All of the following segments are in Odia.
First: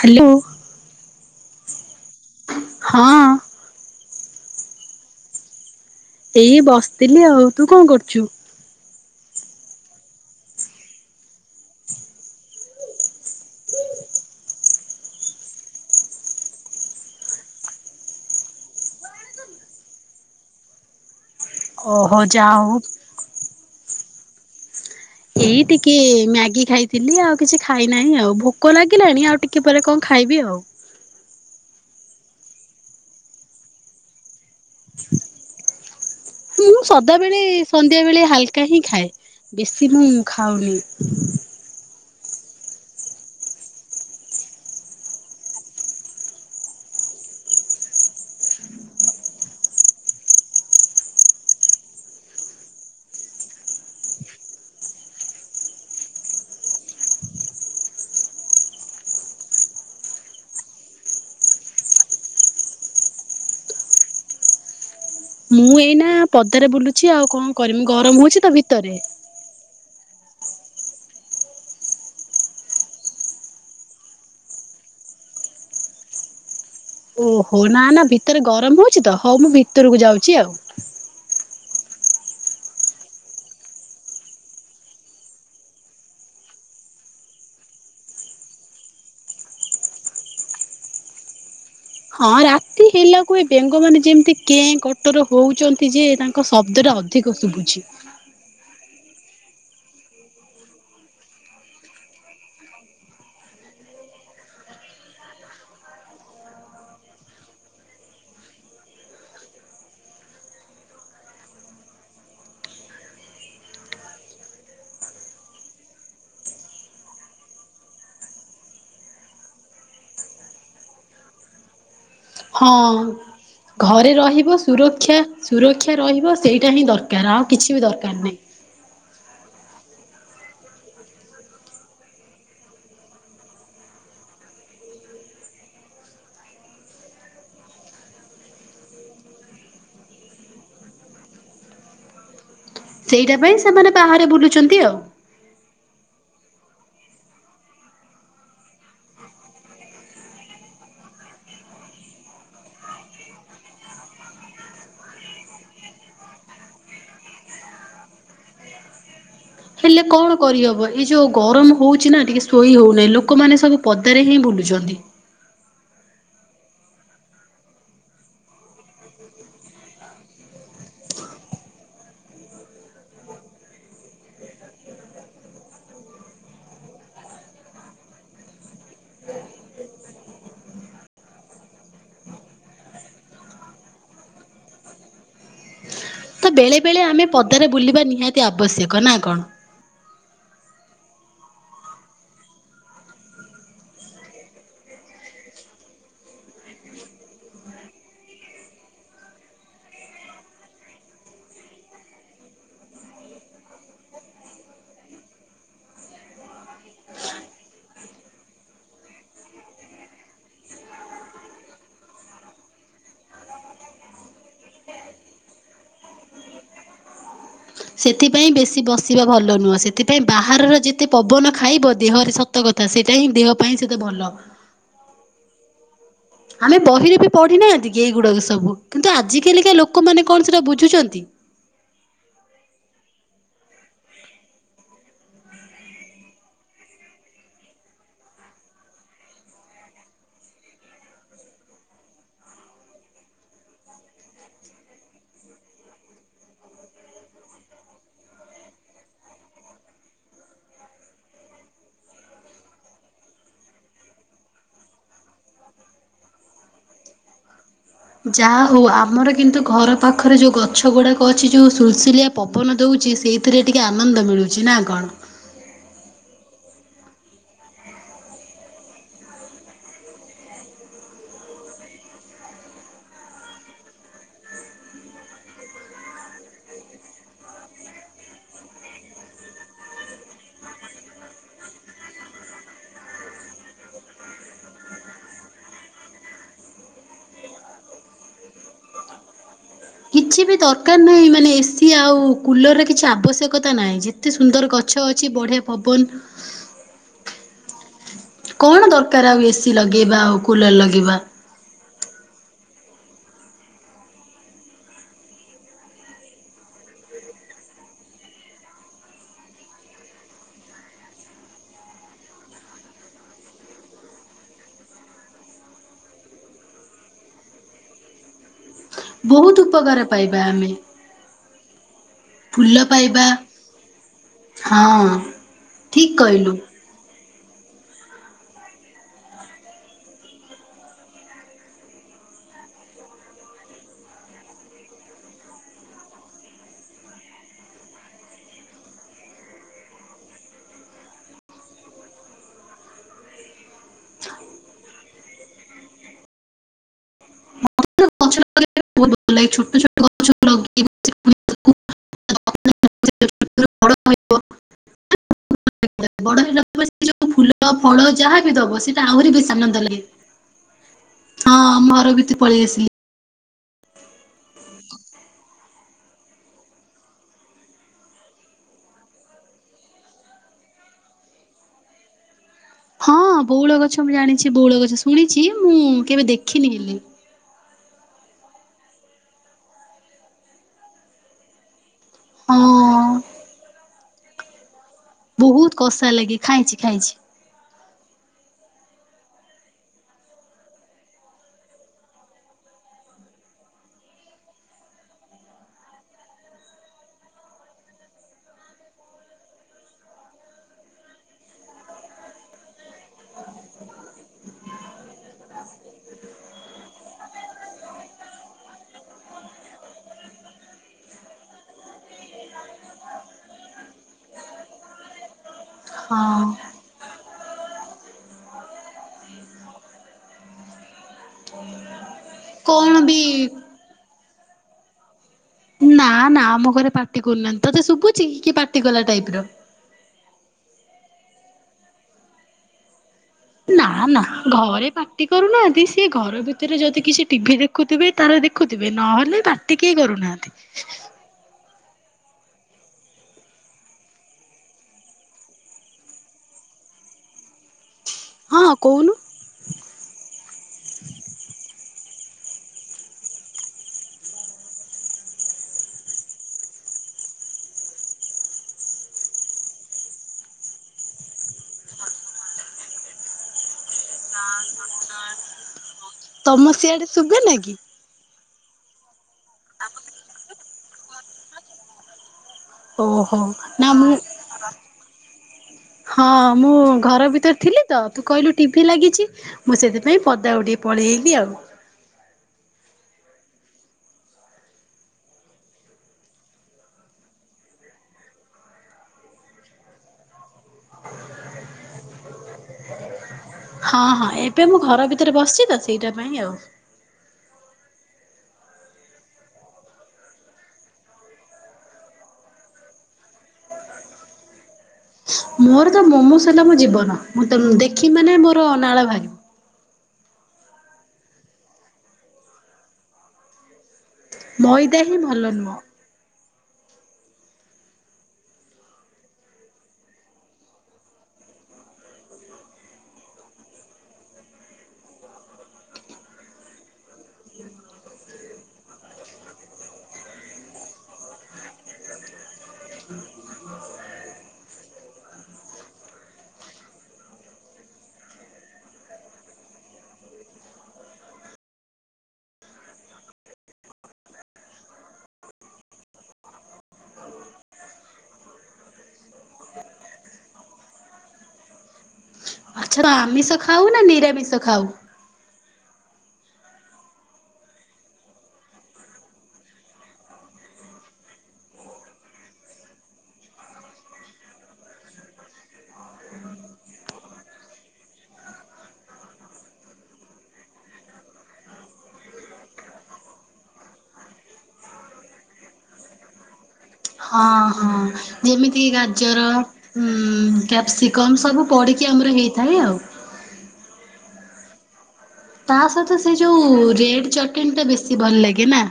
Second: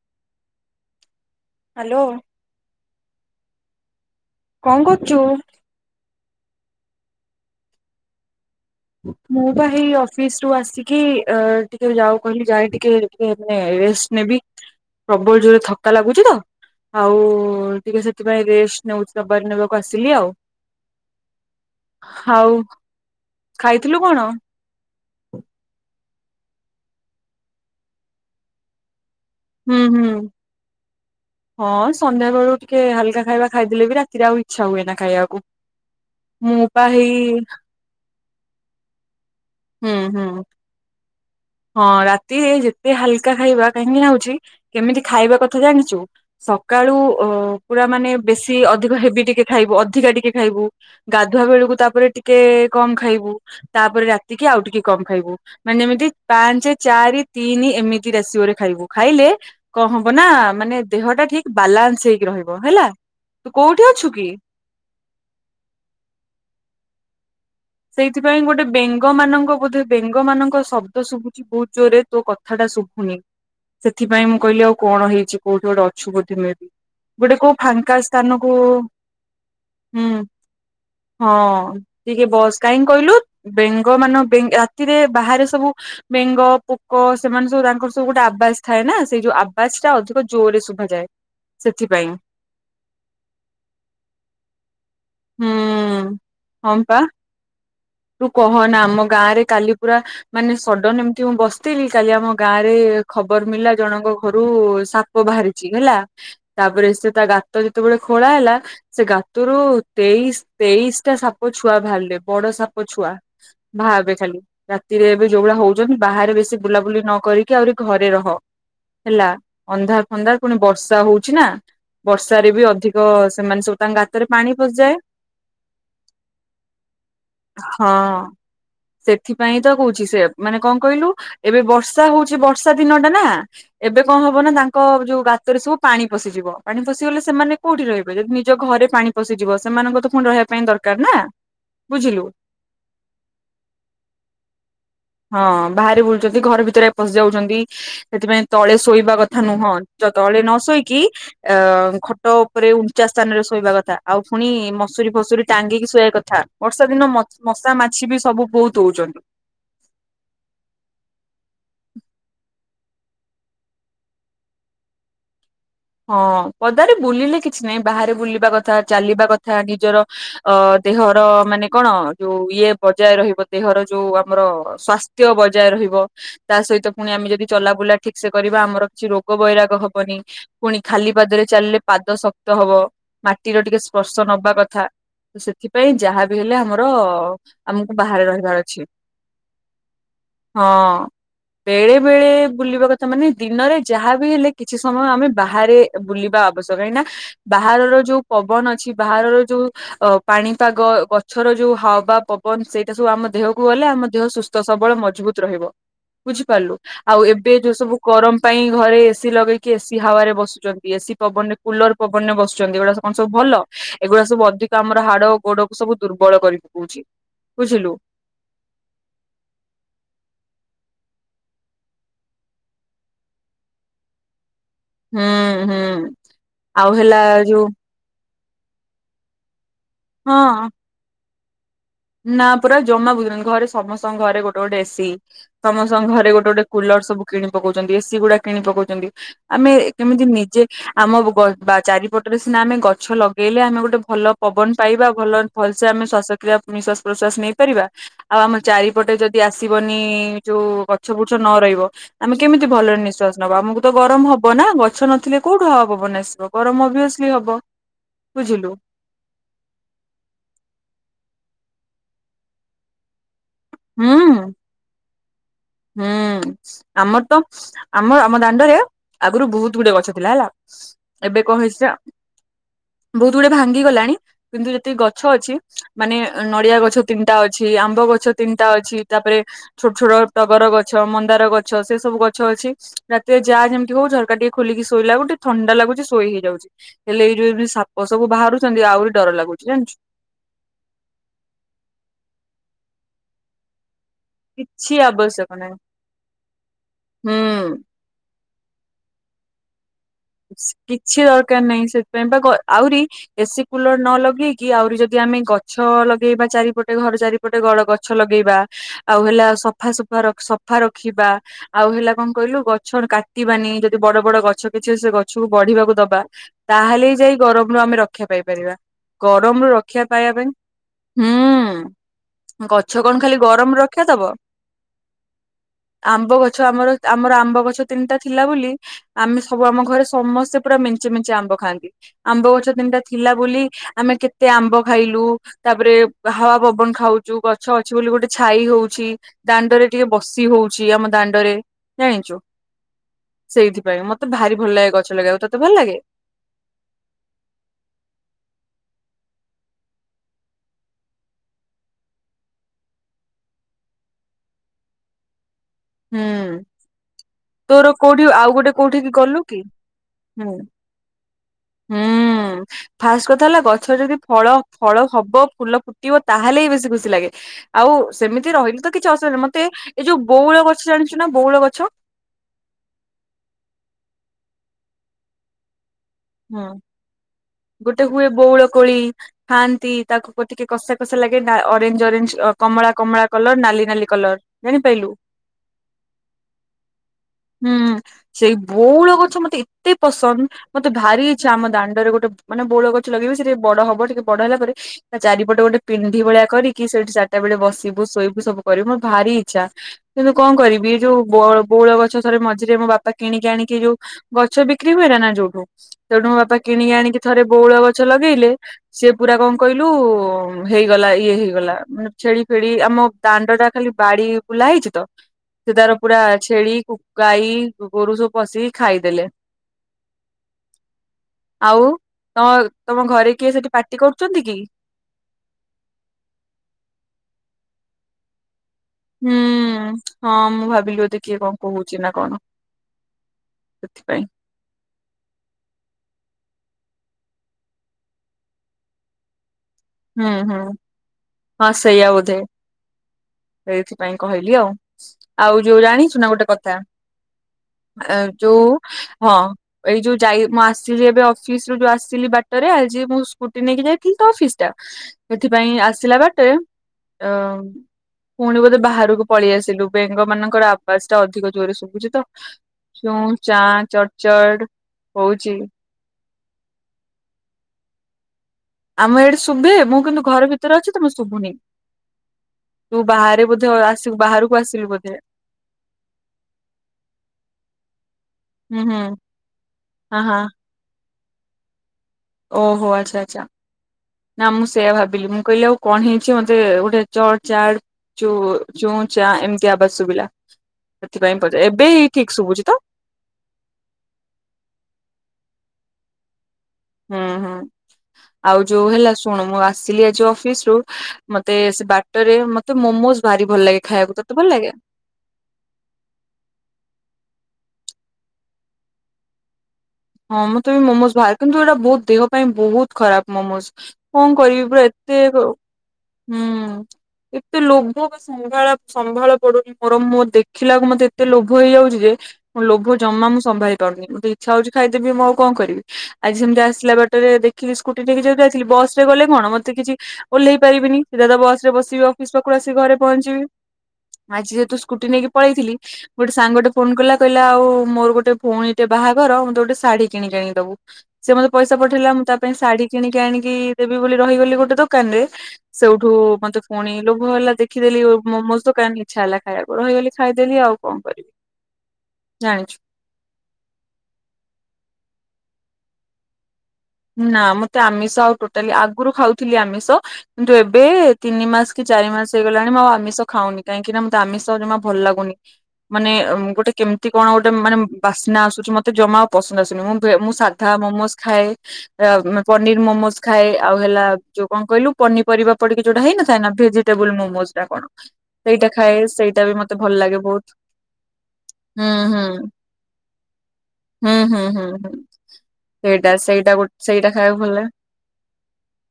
ହ୍ୟାଲୋ। ହ୍ୟାଲୋ। ହଁ। କଣ କରଚୁ? ଏଇ ବସିଥିଲି ଆଉ ତୁ କଣ କରୁଛୁ? ମୁଁ ବା ହେଇ ଅଫିସ ରୁ ଆସିକି ଟିକେ ଯାକୁ କହିଲି ଯାଇ ମୁଁ ହେଇ ପା ଅଫିସ ରୁ ଟିକେ ଟ ରେଷ୍ଟ ନେବି ପ୍ରବଳ ଜୋରରେ ଥକା ଲାଗୁଛି ତ ଆଉ ଟିକେ ସେଥିପାଇଁ ରେଷ୍ଟ ନଉବାର ନେବାକୁ ଆସିଲି ଆଉ। ଓ ହ ଯା ଆଉ ହଉ। ଖାଇଥିଲୁ କଣ? ଏଇ ଟିକେ ମ୍ୟାଗି ଖାଇଥିଲି ଆଉ କିଛି ଖାଇନାହିଁ ଆଉ ଭୋକ ଲାଗିଲାଣି ଆଉ। ଟିକେ ହୁଁ ପରେ କଣ ହୁଁ ଖାଇବି ଆଉ। ହଁ ସନ୍ଧ୍ୟା ବେଳୁ ଟିକେ ହାଲକା ଖାଇବା ଖାଇଦେଲେ ବି ରାତିରେ ଆଉ ଇଚ୍ଛା ହୁଏ ନା ଖାଇବାକୁ। ମୁଁ ପା ହେଇ ସଦାବେଳେ ସନ୍ଧ୍ୟା ବଳେ ହାଲ [unintelligible] ଖାଏ ହୁଁ ବେଶିମୁଁ ହୁଁ ଖାଉନି। ରା ଯେତେ ହାଲକା ଖାଇବା କାହିଁକି ହଉଛି କେମିତି ଖାଇବା କଥା ଜାଣିଛୁ ସକାଳୁ ପୁରା ମାନେ ବେଶୀ ଅଧିକ ହେବ ଟିକେ ଖାଇବୁ ଅଧିକା ଟିକେ ଖାଇବୁ ଗାଧୁଆ ବେଳକୁ ତାପରେ ଟିକେ କମ ଖାଇବୁ ତାପରେ ରାତି ତିକି ଆଉ ଟିକେ କମ ଖାଇବୁ ମାନେ ଯେମିତି ପାଞ୍ଚ ଚାରି ତିନି ଏମିତି ରାସିିଓରେ ଖାଇବୁ ଖାଇଲେ କଣ ହବ ନା ମାନେ ଦେହଟା ଠିକ ବାଲାନ୍ସ ହେଇକି ରହିବ ହେଲା ତୁ କୋଉଠି ଅଛୁ କି? ମୁଁ ଏଇନା ପଦାରେ ବୁଲୁଛି ଆଉ କଣ? କରିମି ଗରମ ହଉଛି ସେଇଥିପାଇଁ ତ ଗୋଟେ ଭିତରେ। ବେଙ୍ଗ ମାନଙ୍କ ବୋଧେ ବେଙ୍ଗ ମାନଙ୍କ ଶବ୍ଦ ଶୁଭୁଛି ବହୁତ ଜୋର ରେ ତୋ କଥା ଟା ଶୁଭୁନି ସେଥିପାଇଁ ମୁଁ କହିଲି ଆଉ କଣ ହେଇଛି କୋଉଠି ଗୋଟେ ଅଛୁ ବୋଦ୍ଧି ମିଳୁ ଓହୋ ନା ନା ଭିତରେ ଗରମ ହଉଛି ତ ହଉ ମୁଁ ଭିତରକୁ ଯାଉଛି ଆଉ। ତିକେ ବସ୍ କାହିଁକି କହିଲୁ ବେଙ୍ଗ ମାନ ରାତିରେ ବାହାରେ ସବୁ ବେଙ୍ଗ ପୋକ ସେମାନେ ସବୁ ତାଙ୍କର ସବୁ ଗୋଟେ ଆବାସ ଥାଏ ନା ସେଇ ଯୋଉ ଆବାସ ଟା ଅଧିକ ଜୋରରେ ଶୁଭାାଯାଏ। ହଁ ରାତି ହେଲାକୁ ଏ ବେଙ୍ଗ ମାନେ ଯେମିତି କେଁ କଟର ହୁଁ ହଉଛନ୍ତି ଯେ ତାଙ୍କ ହଁ ଶବ୍ଦ ଟା ପା ଅଧିକ ଶୁଭୁଛି। ତୁ କହ ନା ଆମ ଗାଁ ରେ କାଲି ପୁରା ମାନେ ସଡନ ଏମିତି ମୁଁ ବସିଥିଲି କାଲି ଆମ ଗାଁ ରେ ଖବର ମିଳିଲା ଜଣଙ୍କ ଘରୁ ସାପ ବାହାରିଛି ହେଲା ତାପରେ ସେ ତା ଗାତ ଯେତେବେଳେ ଖୋଳା ହେଲା ସେ ଗାତରୁ ତେଇଶ ତେଇଶ ଟା ସାପ ଛୁଆ ବାହାରିଲେ। ବଡ ସାପ ଛୁଆ ବାହା ଏବେ ଖାଲି ରାତିରେ ଏବେ ଯୋଉଭଳିଆ ହଉଛନ୍ତି ବାହାରେ ବେଶୀ ବୁଲାବୁଲି ନ କରିକି ଆହୁରି ଘରେ ରହ ହେଲା ଅନ୍ଧାର ଫଧାର ପୁଣି ବର୍ଷା ହଉଛି ନା। ବର୍ଷାରେ ବି ହଁ ଅଧିକ ସେମାନେ ସବୁ ତାଙ୍କ ଘରେ ଗାତରେ ପାଣି ରହିବ ପଶିଯାଏ ସୁରକ୍ଷା ସୁରକ୍ଷା ରହିବ ସେଇଟା ହିଁ ଦରକାର। ଆଉ କିଛି ବି ହଁ ଦରକାର ନାହିଁ। ସେଠି ପାଇଁ ତ କହୁଛି ସେ ମାନେ କଣ କହିଲୁ ଏବେ ବର୍ଷା ହଉଛି ବର୍ଷା ଦିନଟା ନା ଏବେ କଣ ହବ ନା ତାଙ୍କ ଯୋଉ ଗାତରେ ସବୁ ପାଣି ପଶିଯିବ ପାଣି ପଶିଗଲେ ସେମାନେ କୋଉଠି ରହିବେ ଯଦି ନିଜ ଘରେ ପାଣି ପଶିଯିବ ସେମାନଙ୍କ ତ ପୁଣି ରହିବା ପାଇଁ ଦରକାର ନା। ବୁଝିଲୁ। ସେଇଟା ପାଇଁ ସେମାନେ ବାହାରେ ବୁଲୁଛନ୍ତି ଆଉ। ହଁ ବାହାରି ବୁଲୁଛନ୍ତି ଘର ଭିତରେ ପଶ ଯାଉଛନ୍ତି ସେଥିପାଇଁ ତଳେ ଶୋଇବା କଥା ନୁହଁ ତଳେ ନ ଶୋଇକି ଅ ଖଟ ଉପରେ ଉଞ୍ଚା ସ୍ଥାନରେ ଶୋଇବା କଥା ଆଉ ପୁଣି ମସୁରରିୀ ଫସୁରୀ ଟାଙ୍ଗିକି ଶୋଇବା କଥା ବର୍ଷା ଦିନ ମଶା ମାଛି ବି ସବୁ ବହୁତ ହଉଛନ୍ତି। ହେଲେ କଣ କରିହବ ଏଇ ଯୋଉ ଗରମ ହଉଛି ନା ଟିକେ ଶୋଇ ହଉନାହିଁ ଲୋକମାନେ ସବୁ ପଦାରେ ହିଁ ବୁଲୁଛନ୍ତି। ହଁ ପଦାରେ ବୁଲିଲେ କିଛି ନାହିଁ ବାହାରେ ବୁଲିବା କଥା ଚାଲିବା କଥା ନିଜର ଅ ଦେହର ମାନେ କଣ ଯୋଉ ଇଏ ବଜାୟ ରହିବ ଦେହର ଯୋଉ ଆମର ସ୍ଵାସ୍ଥ୍ୟ ବଜାୟ ରହିବ ତା ସହିତ ପୁଣି ଆମେ ଯଦି ଚଲାବୁଲା ଠିକ ସେ କରିବା ଆମର କିଛି ରୋଗ ବୈରାଗ ହବନି। ପୁଣି ଖାଲି ପାଦରେ ଚାଲିଲେ ପାଦ ଶକ୍ତ ହବ ମାଟିର ଟିକେ ସ୍ପର୍ଶ ନବା କଥା ତ ସେଥିପାଇଁ ଯାହା ତ ବେଳେବେଳେ ଆମେ ପଦାରେ ବୁଲିବା ନିହାତି ରହିବାର ଅଛି ଆବଶ୍ୟକ ନା କଣ? ହଁ ବେଳେ ବେଳେ ବୁଲିବା କଥା ମାନେ ଦିନରେ ଯାହା ବି ହେଲେ କିଛି ସମୟ ଆମେ ବାହାରେ ବୁଲିବା ଆବଶ୍ୟକ କାହିଁ ନା ବାହାରର ଯୋଉ ପବନ ଅଛି ବାହାରର ଯୋଉ ପାଣିପାଗ ଗଛର ଯୋଉ ହାୱା ପବନ ସେଇଟା ସବୁ ଆମ ଦେହକୁ ଗଲେ ଆମ ଦେହ ସୁସ୍ଥ ସବଳ ମଜବୁତ ରହିବ ବୁଝିପାରିଲୁ ଆଉ ଏବେ ଯୋଉ ସବୁ ଗରମ ପାଇଁ ଘରେ ଏସିି ଲଗେଇକି ଏସି ହାୱା ରେ ବସୁଛନ୍ତି ଏସି ପବନରେ କୁଲର ପବନରେ ବସୁଛନ୍ତି ଏଗୁଡା କଣ ସବୁ ଭଲ ଏଗୁଡା ସବୁ ଅଧିକ ଆମର ହାଡ ଗୋଡ କୁ ସବୁ ଦୁର୍ବଳ କରି ପକଉଛି। ବୁଝିଲୁ ସେଥିପାଇଁ ବେଶୀ ବସିବା ଭଲ ନୁହଁ ସେଥିପାଇଁ ବାହାରର ଯେତେ ପବନ ଖାଇବ ଦେହରେ ସତ କଥା ସେଇଟା ହିଁ ଦେହ ପାଇଁ ସେତେ ଭଲ। ହୁଁ ହୁଁ। ଆମେ ଆଉ ବହିରେ ହେଲା ବି ଯୋଉ ପଢିନାହାନ୍ତିକି ଏଇ ଗୁଡାକ ସ ସବୁ କିନ୍ତୁ ଆଜ କାଲିକା ଲୋକ ଲୋକମାନେ କଣ ହଁ ସେଟା ବୁଝୁଛନ୍ତି। ନା ପରା ଜମା ବୁଝୁନାହାନ୍ତି ଘରେ ସମସ୍ତଙ୍କ ଘରେ ଗୋଟେ ଗୋଟେ ଏସିି ସମସ୍ତଙ୍କ ଘରେ ଗୋଟେ ଗୋଟେ କୁଲର ସବୁ କିଣି ପକଉଛନ୍ତି ଏସିି ଗୁଡା କିଣି ପକାଉଛନ୍ତି ଆମେ କେମିତି ନିଜେ ଆମ ବା ଚାରିପଟରେ ସିନା ଆମେ ଗଛ ଲଗେଇଲେ ଆମେ ଗୋଟେ ଭଲ ପବନ ପାଇବା ଭଲ ଭଲସେ ଆମେ ଶ୍ଵାସକ୍ରିୟା ନିଶ୍ଵାସ ପ୍ରଶ୍ଵାସ ନେଇପାରିବା ଆଉ ଆମ ଚାରିପଟେ ଯଦି ଆସିବନି ଯୋଉ ଗଛ ବୁଛ ନ ରହିବ ଆମେ କେମିତି ଭଲରେ ନିଶ୍ୱାସ ନବା ଆମକୁ ତ ଗରମ ହବ ନା ଗଛ ନଥିଲେ କୋଉଠୁ ହାୱା ପବନ ଆସିବ ଗରମ ଅଭିୟସଲି ହବ। ଯାହା ବୁଝିଲୁ ହଉ ଆମର କିନ୍ତୁ ଘର ପାଖରେ ଯୋଉ ଗଛ ଗୁଡା କରି ଚି ଯୋଉ ସୁଲସୁଳିଆ ପବନ ଦଉଛି। ଏଥିରେ ଟିକେ ଆନନ୍ଦ ହୁଁ। ମିଳୁଛି ନା କଣ? ହୁଁ ଆମର ତ ଆମ ଆମ ଦାଣ୍ଡରେ ଆଗରୁ ବହୁତ ଗୁଡଏ ଗଛ ଥିଲା ହେଲା ଏବେ କଣ ହେଇଛି ବହୁତ ଗୁଡେ ଭାଙ୍ଗି ଗଲାଣି କିନ୍ତୁ ଯେତିକି ଗଛ ଅଛି ମାନେ ନଡିଆ ଗଛ ତିନିଟା ଅଛି ଆମ୍ବ ଗଛ ତିନିଟା ଅଛି ତାପରେ ଛୋଟ ଛୋଟ ଟଗର ଗଛ ମନ୍ଦାର ଗଛ ସେ ସବୁ ଗଛ ଅଛି ରାତିରେ ଯାହା ଯେମିତି ହଉ ଝରକା ଟିକେ ଖୋଲିକି ଶୋଇଲାୁ ଟିକେ ଥଣ୍ଡା ଲାଗୁଛି ଶୋଇ ହେଇଯାଉଛି ହେଲେ ଏଇ ଯୋଉ ସାପ ସବୁ ବାହାରୁଛନ୍ତି ଆହୁରି ଡର ଲାଗୁଛି ଜାଣିଛୁ। କିଛି ବି ଦରକାର ନାହିଁ ମାନେ ଏସିି ଆଉ କୁଲରର କିଛି ଆବଶ୍ୟକତା ନାହିଁ ଯେ ଏତେ ସୁନ୍ଦର କିଛି ଗଛ ଅଛି ଆବଶ୍ୟକ ବଢିଆ ନାହିଁ ପବନ ହୁଁ। କଣ ଦରକାର ଆଉ ଏସିି ଲଗେ ଲଗେଇବା ଆଉ କୁଲର୍ ଲଗେଇବା। କିଛି ଦରକାର ନାହିଁ ସେଥିପାଇଁ ଆହୁରି ଏସି କୁଲର ନ ଲଗେଇକି ଆହୁରି ଯଦି ଆମେ ଗଛ ଲଗେଇବା ଚାରିପଟେ ଘର ଚାରିପଟେ ଗ ଗଛ ଲଗେଇବା ଆଉ ହେଲା ସଫାସଫା ସଫା ରଖିବା ଆଉ ହେଲା କଣ କହିଲୁ ଗଛ କାଟିବାନି ଯଦି ବଡ ବଡ ଗଛ ନି ସେ ଗଛକୁ ବଢିବାକୁ ଦବା ତାହେଲେ ଯାଇ ଗରମରୁ ଆମେ ରକ୍ଷା ପାଇପାରିବା। ବହୁତ ଗରମରୁୁ ଉପକାର ରକ୍ଷା ପାଇବା ପାଇଁ ଆମେ ହୁଁ ଫୁଲ ଗଛ କଣ ପାଇବା ଖାଲି ଗରମରୁ ରକ୍ଷା ଦବ ହଁ ଠିକ ଆମ୍ବ କହିଲୁ ଗଛ ଆମର ଆମର ଆମ୍ବ ଗଛ ତିନିଟା ଥିଲା ବୋଲି ଆମେ ସବୁ ଆମ ଘରେ ସମସ୍ତେ ପୁରା ମେଞ୍ଚେ ମେଞ୍ଚେ ଆମ୍ବ ଖାଆନ୍ତି ଆମ୍ବ ଗଛ ତିନିଟା ଥିଲା ବୋଲି ଆମେ କେତେ ଆମ୍ବ ଖାଇଲୁ ତାପରେ ହାୱା ପବନ ଖାଉଛୁ ଗଛ ଅଛି ବୋଲି ଗୋଟେ ଛାଇ ହଉଛି ଦାଣ୍ଡରେ ଟିକେ ବସି ହଉଛି ଆମ ଦାଣ୍ଡରେ ଜାଣିଛୁ ସେଇଥିପାଇ ମତେ ତେ ଭାରି ଭଲ ଲାଗେ ଗଛ ଲଗେଇବାକୁ ତତେ ଭଲ ଲାଗେ? ମୋତେ ଗଛ ଲଗେଇବାକୁ ବହୁତ ଭଲ ଲାଗେ ଛୋଟ ଛୋଟ ଗଛ ଲଗେଇଛି। ବଡ଼ ହେଇବ ବଡ ହୁଁ ହେଲା ପରେ ସେ ଯୋଉ ଫୁଲ ତୋର ଫଳ କୋଉଠି ଯାହା ବି ଆଉ ଗୋଟେ ଦବ କୋଉଠି ସେଇଟା କି ଆହୁରି ଗଲୁ ବେଶୀ କି ଆନନ୍ଦ ଲାଗେ। ହୁଁ ହଁ ଆମ ଘର ଭିତରୁ ପଳେଇ ହୁଁ ଆସିଲି। ଫାଷ୍ଟ କଥା ହେଲା ଗଛରେ ଯଦି ଫଳ ଫଳ ହବ ଫୁଲ ଫ କିବ ତାହେଲେ ହି ବେଶୀ ଖୁସି ଲାଗେ ଆଉ ସେମିତି ରହିଲି ତ କିଛି ଅସୁବିଧା ମତେ ଏ ଯଉ ବଉଳ ଗ ଗଛ ଜାଣିଛୁ ନା ବଉଳ ଗଛ? ହଁ ବଉଳ ଗଛ ମୁଁ ଜାଣିଛି ବଉଳ ଗଛ ଶୁଣିଛି ମୁଁ କେବେ ହୁଁ ଦେଖିନି ହେଲେ। ଗୋଟେ ହୁଏ ବଉଳ କୋଳି ଖାଆନ୍ତି ତାକୁ ଟିକେ କଷା କଷା ଲାଗେ। ଅରେଞ୍ଜ ଅରେଞ୍ଜ କମଳା ହଁ କମଳା କଲର ନାଲି ନାଲି କଲର ଜାଣିପାରିଲୁ? ବହୁତ କଷା ଲାଗେ ଖାଇଛି ଖାଇଛି। ହୁଁ ସେଇ ବଉଳ ଗଛ ମତେ ଏତେ ପସନ୍ଦ ମତେ ମତେ ଭାରି ଇଚ୍ଛା ଆମ ଦାଣ୍ଡରେ ଗୋଟେ ମାନେ ବଉଳ ଗଛ ଲଗେଇବି ସେକେ ବଡ ହବ ଟିକେ ବଡ ହେଲା ପରେ ତା ଚାରିପଟେ ଗୋଟେ ପିଣ୍ଡି ଭଳିଆ କରିକି ସେଇଠି ଚାରିଟା ବେଳେ ବସିବୁ ଶୋଇବୁ କରିବି ମୋ ଭାରି ଇଚ୍ଛା କିନ୍ତୁ କଣ କରିବି ଏ ଯୋଉ ବଉଳ ଗଛ ରେ ମଝିରେ ମୋ ବାପା କିଣିକି ଆଣିକି ଯୋଉ ଗଛ ବିକ୍ରି ହୁଏ ନା ନା ଯୋଉଠୁ? ତେଠୁ ମୋ ବାପା କିଣିକି ଆଣିକି ଥରେ ବଉଳ ଗଛ ଲଗେଇଲେ ସିଏ ପୁରା କଣ କହିଲୁ ହେଇଗଲା ଇଏ ହେଇଗଲା ମାନେ ଛେଳି ଫେଡି ଆମ ଦାଣ୍ଡ ଟା ଖାଲି ବାଡି ବୁଲା ହେଇଛି ତ ସେ ତାର ପୁରା ହଁ। ଛେଳି ଗାଈ ଗୋରୁ ସବୁ ପଶିି ଖାଇଦେଲେ। ଆଉ ତ କଣ ତମ ବି ଘରେ କିଏ ସେଠି ପାର୍ଟି କରୁଛନ୍ତି କି? ନା ନା ଆମ ଘରେ ପାଟି କରୁନାହାନ୍ତି ତୋତେ ଶୁଭୁଚ କି ପାଟି ପଟିଗଲା ହୁଁ ଟାଇପ୍ର ହଁ ମୁଁ ଭାବିଲି ଏଧ କିଏ କଣ କହୁଛି ନା କଣ? ନା ସେଥିପାଇଁ ଘରେ ପାଟି କରୁନାହାନ୍ତି ସିଏ ଘର ଭିତ ଭିତରେ ଯଦି କିଛି ଟିଭି ଦେଖୁଥିବେ ତାହେ ଦେଖୁଥିବେ ନହେଲେ ବାଟ ଟିକେ ହୁଁ କରୁନାହାନ୍ତି। ହୁଁ ହଁ ସେଇଆ ବୋଧେ ସେଇଥିପାଇଁ କହିଲି ଆଉ ଆଉ ଯୋଉ ଜାଣି ସୁୁନା ଗୋଟେ କଥା ଯୋଉ ହଁ କହୁନୁ ହଁ ଏଇ ଯୋଉ ଯାଇ ମୁଁ ଆସିଲି ଏବେ ଅଫିସ୍ ରୁ ଯୋଉ ଆସିଲି ବାଟରେ ଆଜି ମୁଁ ସ୍କୁଟି ନେଇକି ଯାଇଥିଲି ତ ଅଫିସ୍। ସେଥିପାଇଁ ଆସିଲା ବାଟେ ଅ ପୁଣି ବୋଧେ ବାହାରକୁ ପଳେଇ ଆସିଲୁ ବେଙ୍ଗ ମାନଙ୍କର ଆବାଜ୍ ଟା ଅଧିକ ଜୋରରେ ଶୁଭୁଛି ତ ଚୁଁ ଚାଁ ଚଡ୍ ଚଡ୍ ହଉଚି। ତମ ସିିଆଡେ ଶୁଭେନା କି? ଆମ ଏଠି ଶୁଭେ ମୁଁ କିନ୍ତୁ ଘର ଭିତରେ ଅଛି ତମେ ଶୁଭୁନି। ତୁ ଓହୋ ବାହାରେ ବୋଧେ ନା ଆସିବୁ ମୁଁ ବାହାରକୁ ଆସିଲୁ ବୋଧେ ହଁ ମୁଁ ଘର ଭିତରେ ଥିଲି ତ ତୁ କହିଲୁ ହୁଁ ଟିଭି ହୁଁ ଲାଗିଛି ମୁଁ ହଁ ସେଥିପାଇଁ ହଁ ପଦାକୁ ଟିକେ ପଳେଇଲ୍ ଲି ଆଉ। ଓହୋ ଆଚ୍ଛା ଆଚ୍ଛା ନା ମୁଁ ସେତା ଭାବିଲି ମୁଁ କହିଲି ଆଉ କଣ ହେଇଛି ମତେ ଗୋଟେ ଚଡ୍ ଚାଡ୍ ଚୁ ଚୁଁ ଚାଁ ଏମତି ଆବାଜ୍ ଶୁଭିଲା ସେଥିପାଇଁ ପଚା ଏବେ ଏଇ ଠିକ୍ ଶୁଭୁଛି ତ। ହଁ ହଁ ଏବେ ମୁଁ ଘର ଭିତରେ ବସିଛି ତ ସେଇଟା ପାଇଁ ଆଉ। ହୁଁ ହୁଁ ଆଉ ଯୋଉ ହେଲା ଶୁଣୁ ମୁଁ ଆସିଲି ଆଜି ଅଫିସ୍ ରୁ ମତେ ସେ ବାଟରେ ମତେ ମୋମୋସ୍ ଭାରି ଭଲ୍ ଲାଗେ ଖାଇବାକୁ ତତେ ଭଲ୍ ଲାଗେ? ମୋର ତ ମୋମୋସ୍ ହେଲା ମୋ ଜୀବନ ମୁଁ ତ ଦେଖିଵ୍ ମାନେ ମୋର ନାଳ ଭାରିବ। ହଁ ମୋତେ ବି ମୋମୋଜ୍ ବାହାର କିନ୍ତୁ ଏଇଟା ବହୁତ ଦେହ ପାଇଁ ବହୁତ୍ ଖରାପ୍ ମୋମୋଜ୍। କଣ କରିବି ବା ମଇଦା ହିଁ ଏତେ ଭଲ ହୁଁ ନୁହଁ ଏତେ ଲୋଭ ବା ସମ୍ଭାଳ ସମ୍ଭାଳ ପଡୁନି ମୋର ମୋ ଦେଖିଲାକୁ ମତେ ଏତେ ଲୋଭ ହେଇଯାଉଛି ଯେ ଲୋଭ ଜମା ମୁଁ ସମ୍ଭାଳି ପାରୁନି ମୋତେ ଇଚ୍ଛା ହଉଛି ଖାଇଦେବି ମୁଁ ଆଉ କଣ୍ କରିବି ଆଜି ସେମିତି ଆସିଲା ବାଟରେ ଦେଖିକି ସ୍କୁଟି ନେଇକି ଯଉ ଯାଇଥିଲି ବସ୍ ରେ ଗଲେ କଣ୍ ମତେ କିଛି ଓହ୍ଲେଇ ପାରିବିନି ସିଧା ତ ବସ୍ ରେ ବସିବି ଅଫିସ୍ ପାଖରୁ ଆସିି ଘରେ ପହଞ୍ଚିବି ଆଜି ଯେହେତୁ ସ୍କୁଟି ନେଇକି ପଳେଇଥିଲି ଗୋଟେ ସାଙ୍ଗଟେ ଫୋନ୍ କଲା କହିଲା ଆଉ ମୋର ଗୋଟେ ଭଉଣୀଟେ ବାହାଘର ଗୋଟେ ଶାଢୀ କିଣିକି ଆଣିକି ଦବୁ ସେ ମତେ ପଇସା ପଠେଇଲା ମୁଁ ତା ପାଇଁ ଶାଢୀ କିଣିକି ଆଣିକି ଦେବି ବୋଲି ରହିଗଲି ଗୋଟେ ଦୋକାନ୍ ରେ ସେଉଠୁ ମତେ ପୁଣି ଲୋଭ ହେଲା ଦେଖିଦେଲି ମୋମୋଜ୍ ଦୋକାନ୍ ଇଚ୍ଛା ହେଲା ଖାଇବାକୁ ରହିଗଲି ଖାଇଦେଲି ଆଉ କଣ୍ କରିବି ଜାଣି ଆ ଛଡା ଆମିଷ ଖାଉ ନା ନିରାମିଷ ଖାଉ? ନା ମତେ ଆମିଷ ଆଉ ଟୋଟାଲି ଆଗରୁ ଖାଉଥିଲି ଆମିଷ କିନ୍ତୁ ଏବେ ତିନି ମାସ୍ କି ଚାରି ମାସ୍ ହେଇଗଲାଣି ମୁଁ ଆଉ ଆମିଷ ଖାଉନି କାହିଁକିନା ମତେ ଆମିଷ ଆଉ ଜମା ଭଲ୍ ଲାଗୁନି ମାନେ ଏମ୍ ଗୋଟେ କେମତି କଣ୍ ଗୋଟେ ମାନେ ବାସ୍ନା ଆସୁଛି ମତେ ଜମା ଆଉ ପସନ୍ଦ୍ ଆସୁନି ମୁଁ ବେ ମୁଁ ସାଧା ମୋମୋସ୍ ଖାଏ ଆ ପନିର୍ ମୋମୋଜ୍ ଖାଏ ଆଉ ହେଲା ଯୋଉ କଣ୍ କହିଲୁ ପନିପରିବା ପଡିକି ଯୋଉଟା ହେଇନଥାଏ ନା ଭେଜି ହଁ ହଁ ଯେମିତି ଖାଏ ଗାଜର ସେଇଟା ବି ମତେ ଭଲ ଲାଗେ ବହୁତ ହିମ୍ କ୍ୟାପ୍ସିକମ୍ ସବୁ ହୁଁ ପଡିକି ଆମର ହୁଁ। ହେଇଥାଏ ଆଉ। ହୁଁ ହୁଁ ହୁଁ ହୁଁ। ତା ସେଇଟା ସହିତ ସେ ସେଇଟା ଗୋ ଯୋଉ ସେଇଟା ରେଡ୍ ଖାଇବାକୁ ଭଲ ଲାଗେ। ଚଟନ୍ ଟା ବେଶୀ ଭଲ୍ ଲାଗେ ନା?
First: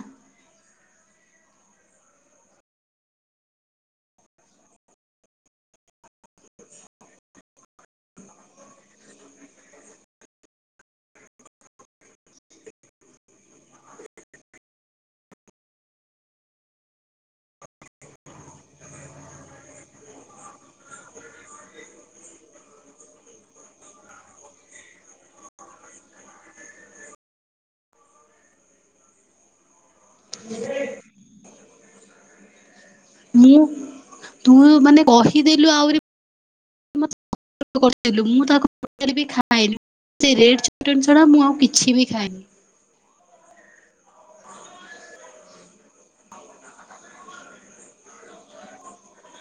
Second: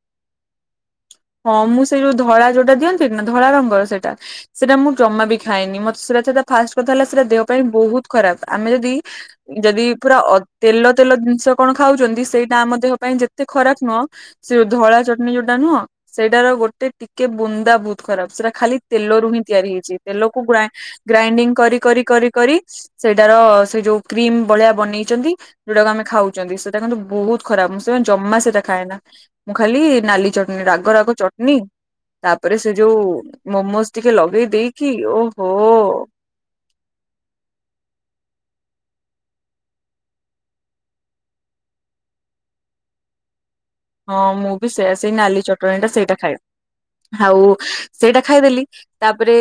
ହଁ ମୁଁ ସେଇ ଯୋଉ ଧଳା ଯୋଉଟା ଦିଅନ୍ତିନି ନା ଧଳା ରଙ୍ଗର ସେଇଟା ସେଟା ମୁଁ ଜମା ବି ଖାଏନି ମତେ ସେଟା ସେଟା ଫାଷ୍ଟ୍ କଥା ହେଲା ସେଟା ଦେହ ପାଇଁ ବହୁତ୍ ଖରାପ୍ ଆମେ ଯଦି ଯଦି ପୁରା ଅ ତେଲ ତେଲ ଜିନିଷ କଣ ଖାଉଛନ୍ତି ସେଇଟା ଆମ ଦେହ ପାଇଁ ଯେତେ ଖରାପ୍ ନୁହଁ ସେ ଯୋଉ ଧଳା ଚଟ୍ନି ଯୋଉଟା ନୁହଁ ସେଇଟାର ଗୋଟେ ଟିକେ ବୁନ୍ଦା ବହୁତ୍ ଖରାପ୍ ସେଟା ଖାଲି ତେଲରୁ ହିଁ ତିଆରି ହେଇଛି ତେଲକୁ ଗ୍ରା ଗ୍ରାଇଣ୍ଡିଙ୍ଗ୍ କରି କରି କରି କରି ସେଇଟାର ସେ ଯୋଉ କ୍ରିମ ଭଳିଆ ବନେଇଛନ୍ତି ଯୋଉଟାକୁ ଆମେ ଖାଉଛନ୍ତି ସେଟା କିନ୍ତୁ ବହୁତ୍ ଖରାପ୍ ମୁଁ ସେ ଜମା ସେଟା ଖାଏନା ମୁଁ ଖାଲି ନାଲି ଚଟଣି ରାଗ ରାଗ ଚଟ୍ନି ତାପରେ ସେ ଯୋଉ ମୁଁ ମୋମୋଜ୍ ଟିକେ ଲଗେଇ ତୁ ଦେଇକି ମାନେ ଓହୋ କହିଦେଲୁ ଆହୁରି [unintelligible] ରେଡ୍ ଚଟ୍ନି ଛଡ଼ା ମୁଁ ଆଉ କିଛି ବି ଖାଏନି। ହଁ ମୁଁ ବି ସେୟା ସେଇ ନାଲି ଚଟଣି ଟା ସେଇଟା ଖାଏ ହାଉ ସେଇଟା ଖାଇଦେଲି ତାପରେ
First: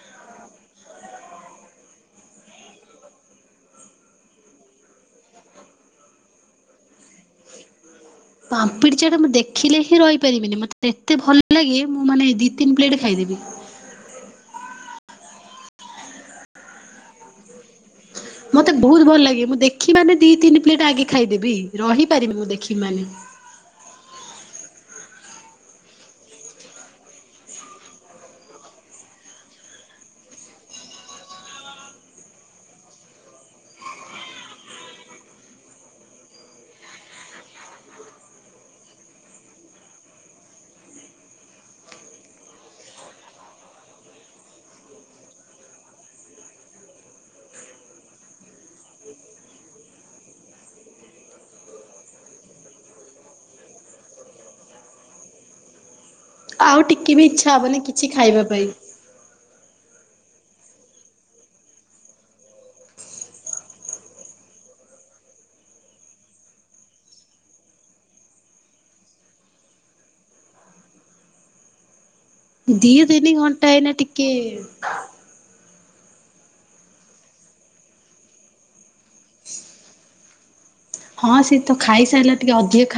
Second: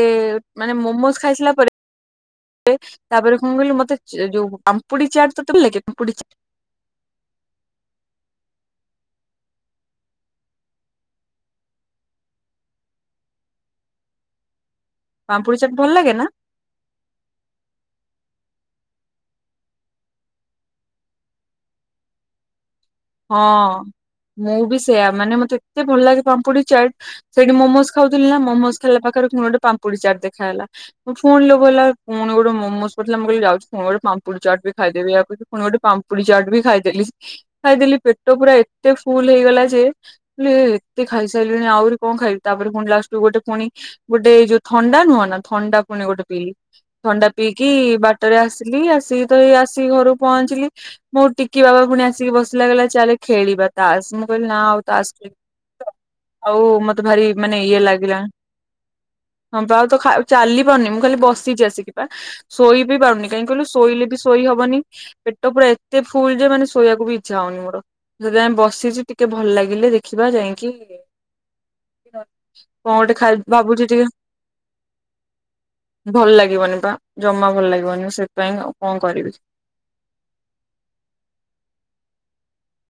ମାନେ ମୋମୋସ୍ ଖାଇସିଲା ପରେ ତାପରେ କଣ କହିଲୁ ମତେ ଯୋଉ ପାମ୍ପୁଡି ଚାଟ୍ ତତେ [unintelligible] ପାମ୍ପିଡ଼ି ଚାଟ୍ ମୁଁ ଦେଖିଲେ ହିଁ ରହିପାରିବିନି ମୋତେ ଏତେ ଭଲ ଲାଗେ ମୁଁ ମାନେ ଦି ତିନି ପ୍ଲେଟ୍ ଖାଇଦେବି। ପାମ୍ପୁଡ଼ି ଚାଟ୍ ଭଲ୍ ଲାଗେ ନା? ମତେ ବହୁତ୍ ଭଲ୍ ଲାଗେ ମୁଁ ଦେଖି ମାନେ ଦି ତିନି ପ୍ଲେଟ୍ ଆଗେ ଖାଇଦେବି ରହିପାରିବିନି ମୁଁ ଦେଖି ମାନେ। ହଁ। ମୁଁ ବି ସେୟା ମାନେ ମତେ ଏତେ ଭଲ୍ ଲାଗେ ପାମ୍ପୁଡି ଚାଟ୍ ସେଇଠି ମୋମୋଜ୍ ଖାଉଥିଲି ନା ମୋମୋଜ୍ ଖାଇଲା ପାଖରେ ପୁଣି ଗୋଟେ ପାମ୍ପୁଡ଼ି ଚାଟ୍ ଦେଖାହେଲା ମୁଁ ପୁଣି ଲୋଭ ହେଲା ପୁଣି ଗୋଟେ ମୋମୋଜ୍ ପଡିଥିଲା ମୁଁ କହିଲି ଯାଉଛି ପୁଣି ଗୋଟେ ପାମ୍ପୁଡ଼ି ଚାଟ୍ ବି ଖାଇଦେବି ଆଉ ପୁଣି ଗୋଟେ ପାମ୍ପୁଡି ଚାଟ୍ ବି ଖାଇଦେଲି। ଖାଇଦେଲି ପେଟ ପୁରା ଏତେ ଫୁଲ୍ ହେଇଗଲା ଯେ ଲେ ଏତେ ଖାଇସାରିଲିଣି ଆହୁରି କଣ ଖାଇଵି ତାପରେ ପୁଣି ଲାଷ୍ଟ୍ କୁ ଗୋଟେ ପୁଣି ଗୋଟେ ଯୋଉ ଥଣ୍ଡା ନୁହଁ ନା ଥଣ୍ଡା ପୁଣି ଗୋଟେ ପିଇଲି ଥଣ୍ଡା ପିଇକି ବାଟରେ ଆସିଲି ଆସିକି ତ ଏଇ ଆସିକି ଘରକୁ ପହଞ୍ଚିଲି ମୋ ଟିକି ବାବା ପୁଣି ଆସିକି ବସ୍ ଲାଗିଲା ଚାଲେ ଖେଳିବା ତାସ୍ ମୁଁ କହିଲି ନା ଆଉ ତାସ୍ ଖେଳି ଆଉ ମତେ ଟିକେ ବି ଭାରି ଇଚ୍ଛା ମାନେ ଇଏ ହବନି କିଛି ଲାଗିଲା ଖାଇବା ପାଇଁ। ହଁ ବା ଆଉ ତ ଖା ଚାଲି ପାରୁନି ମୁଁ ଖାଲି ବସିଛି ଆସିକି ବା ଶୋଇ ବିି ପାରୁନି କାହିଁ କହିଲୁ ଶୋଇଲେ ବି ଶୋଇ ହବନି ପେଟ ପୁରା ଏତେ ଫୁଲ୍ ଯେ ମାନେ ଶୋଇବାକୁ ବି ଚ୍ଛାହଉନି ମୋର ଜେଯାଏ ମ୍ ବସିଚି ଟିକେ ଭଲ୍ ଲାଗିଲେ ଦେଖିବା ଯାଇକି କଣ ଦି ଗୋଟେ ଦିନି ଖାଇ ଘଣ୍ଟା ଏଇନା ଟିକେ ଭଲ୍ ଲାଗିବନି ବା ଜମା ଭଲ୍ ଲାଗିବନି ସେଥିପାଇଁ ଆଉ କଣ୍ କରିବି? ହଁ ସିଏ ତ ଖାଇସାରିଲା ଟିକେ ଅଧିକା ଖା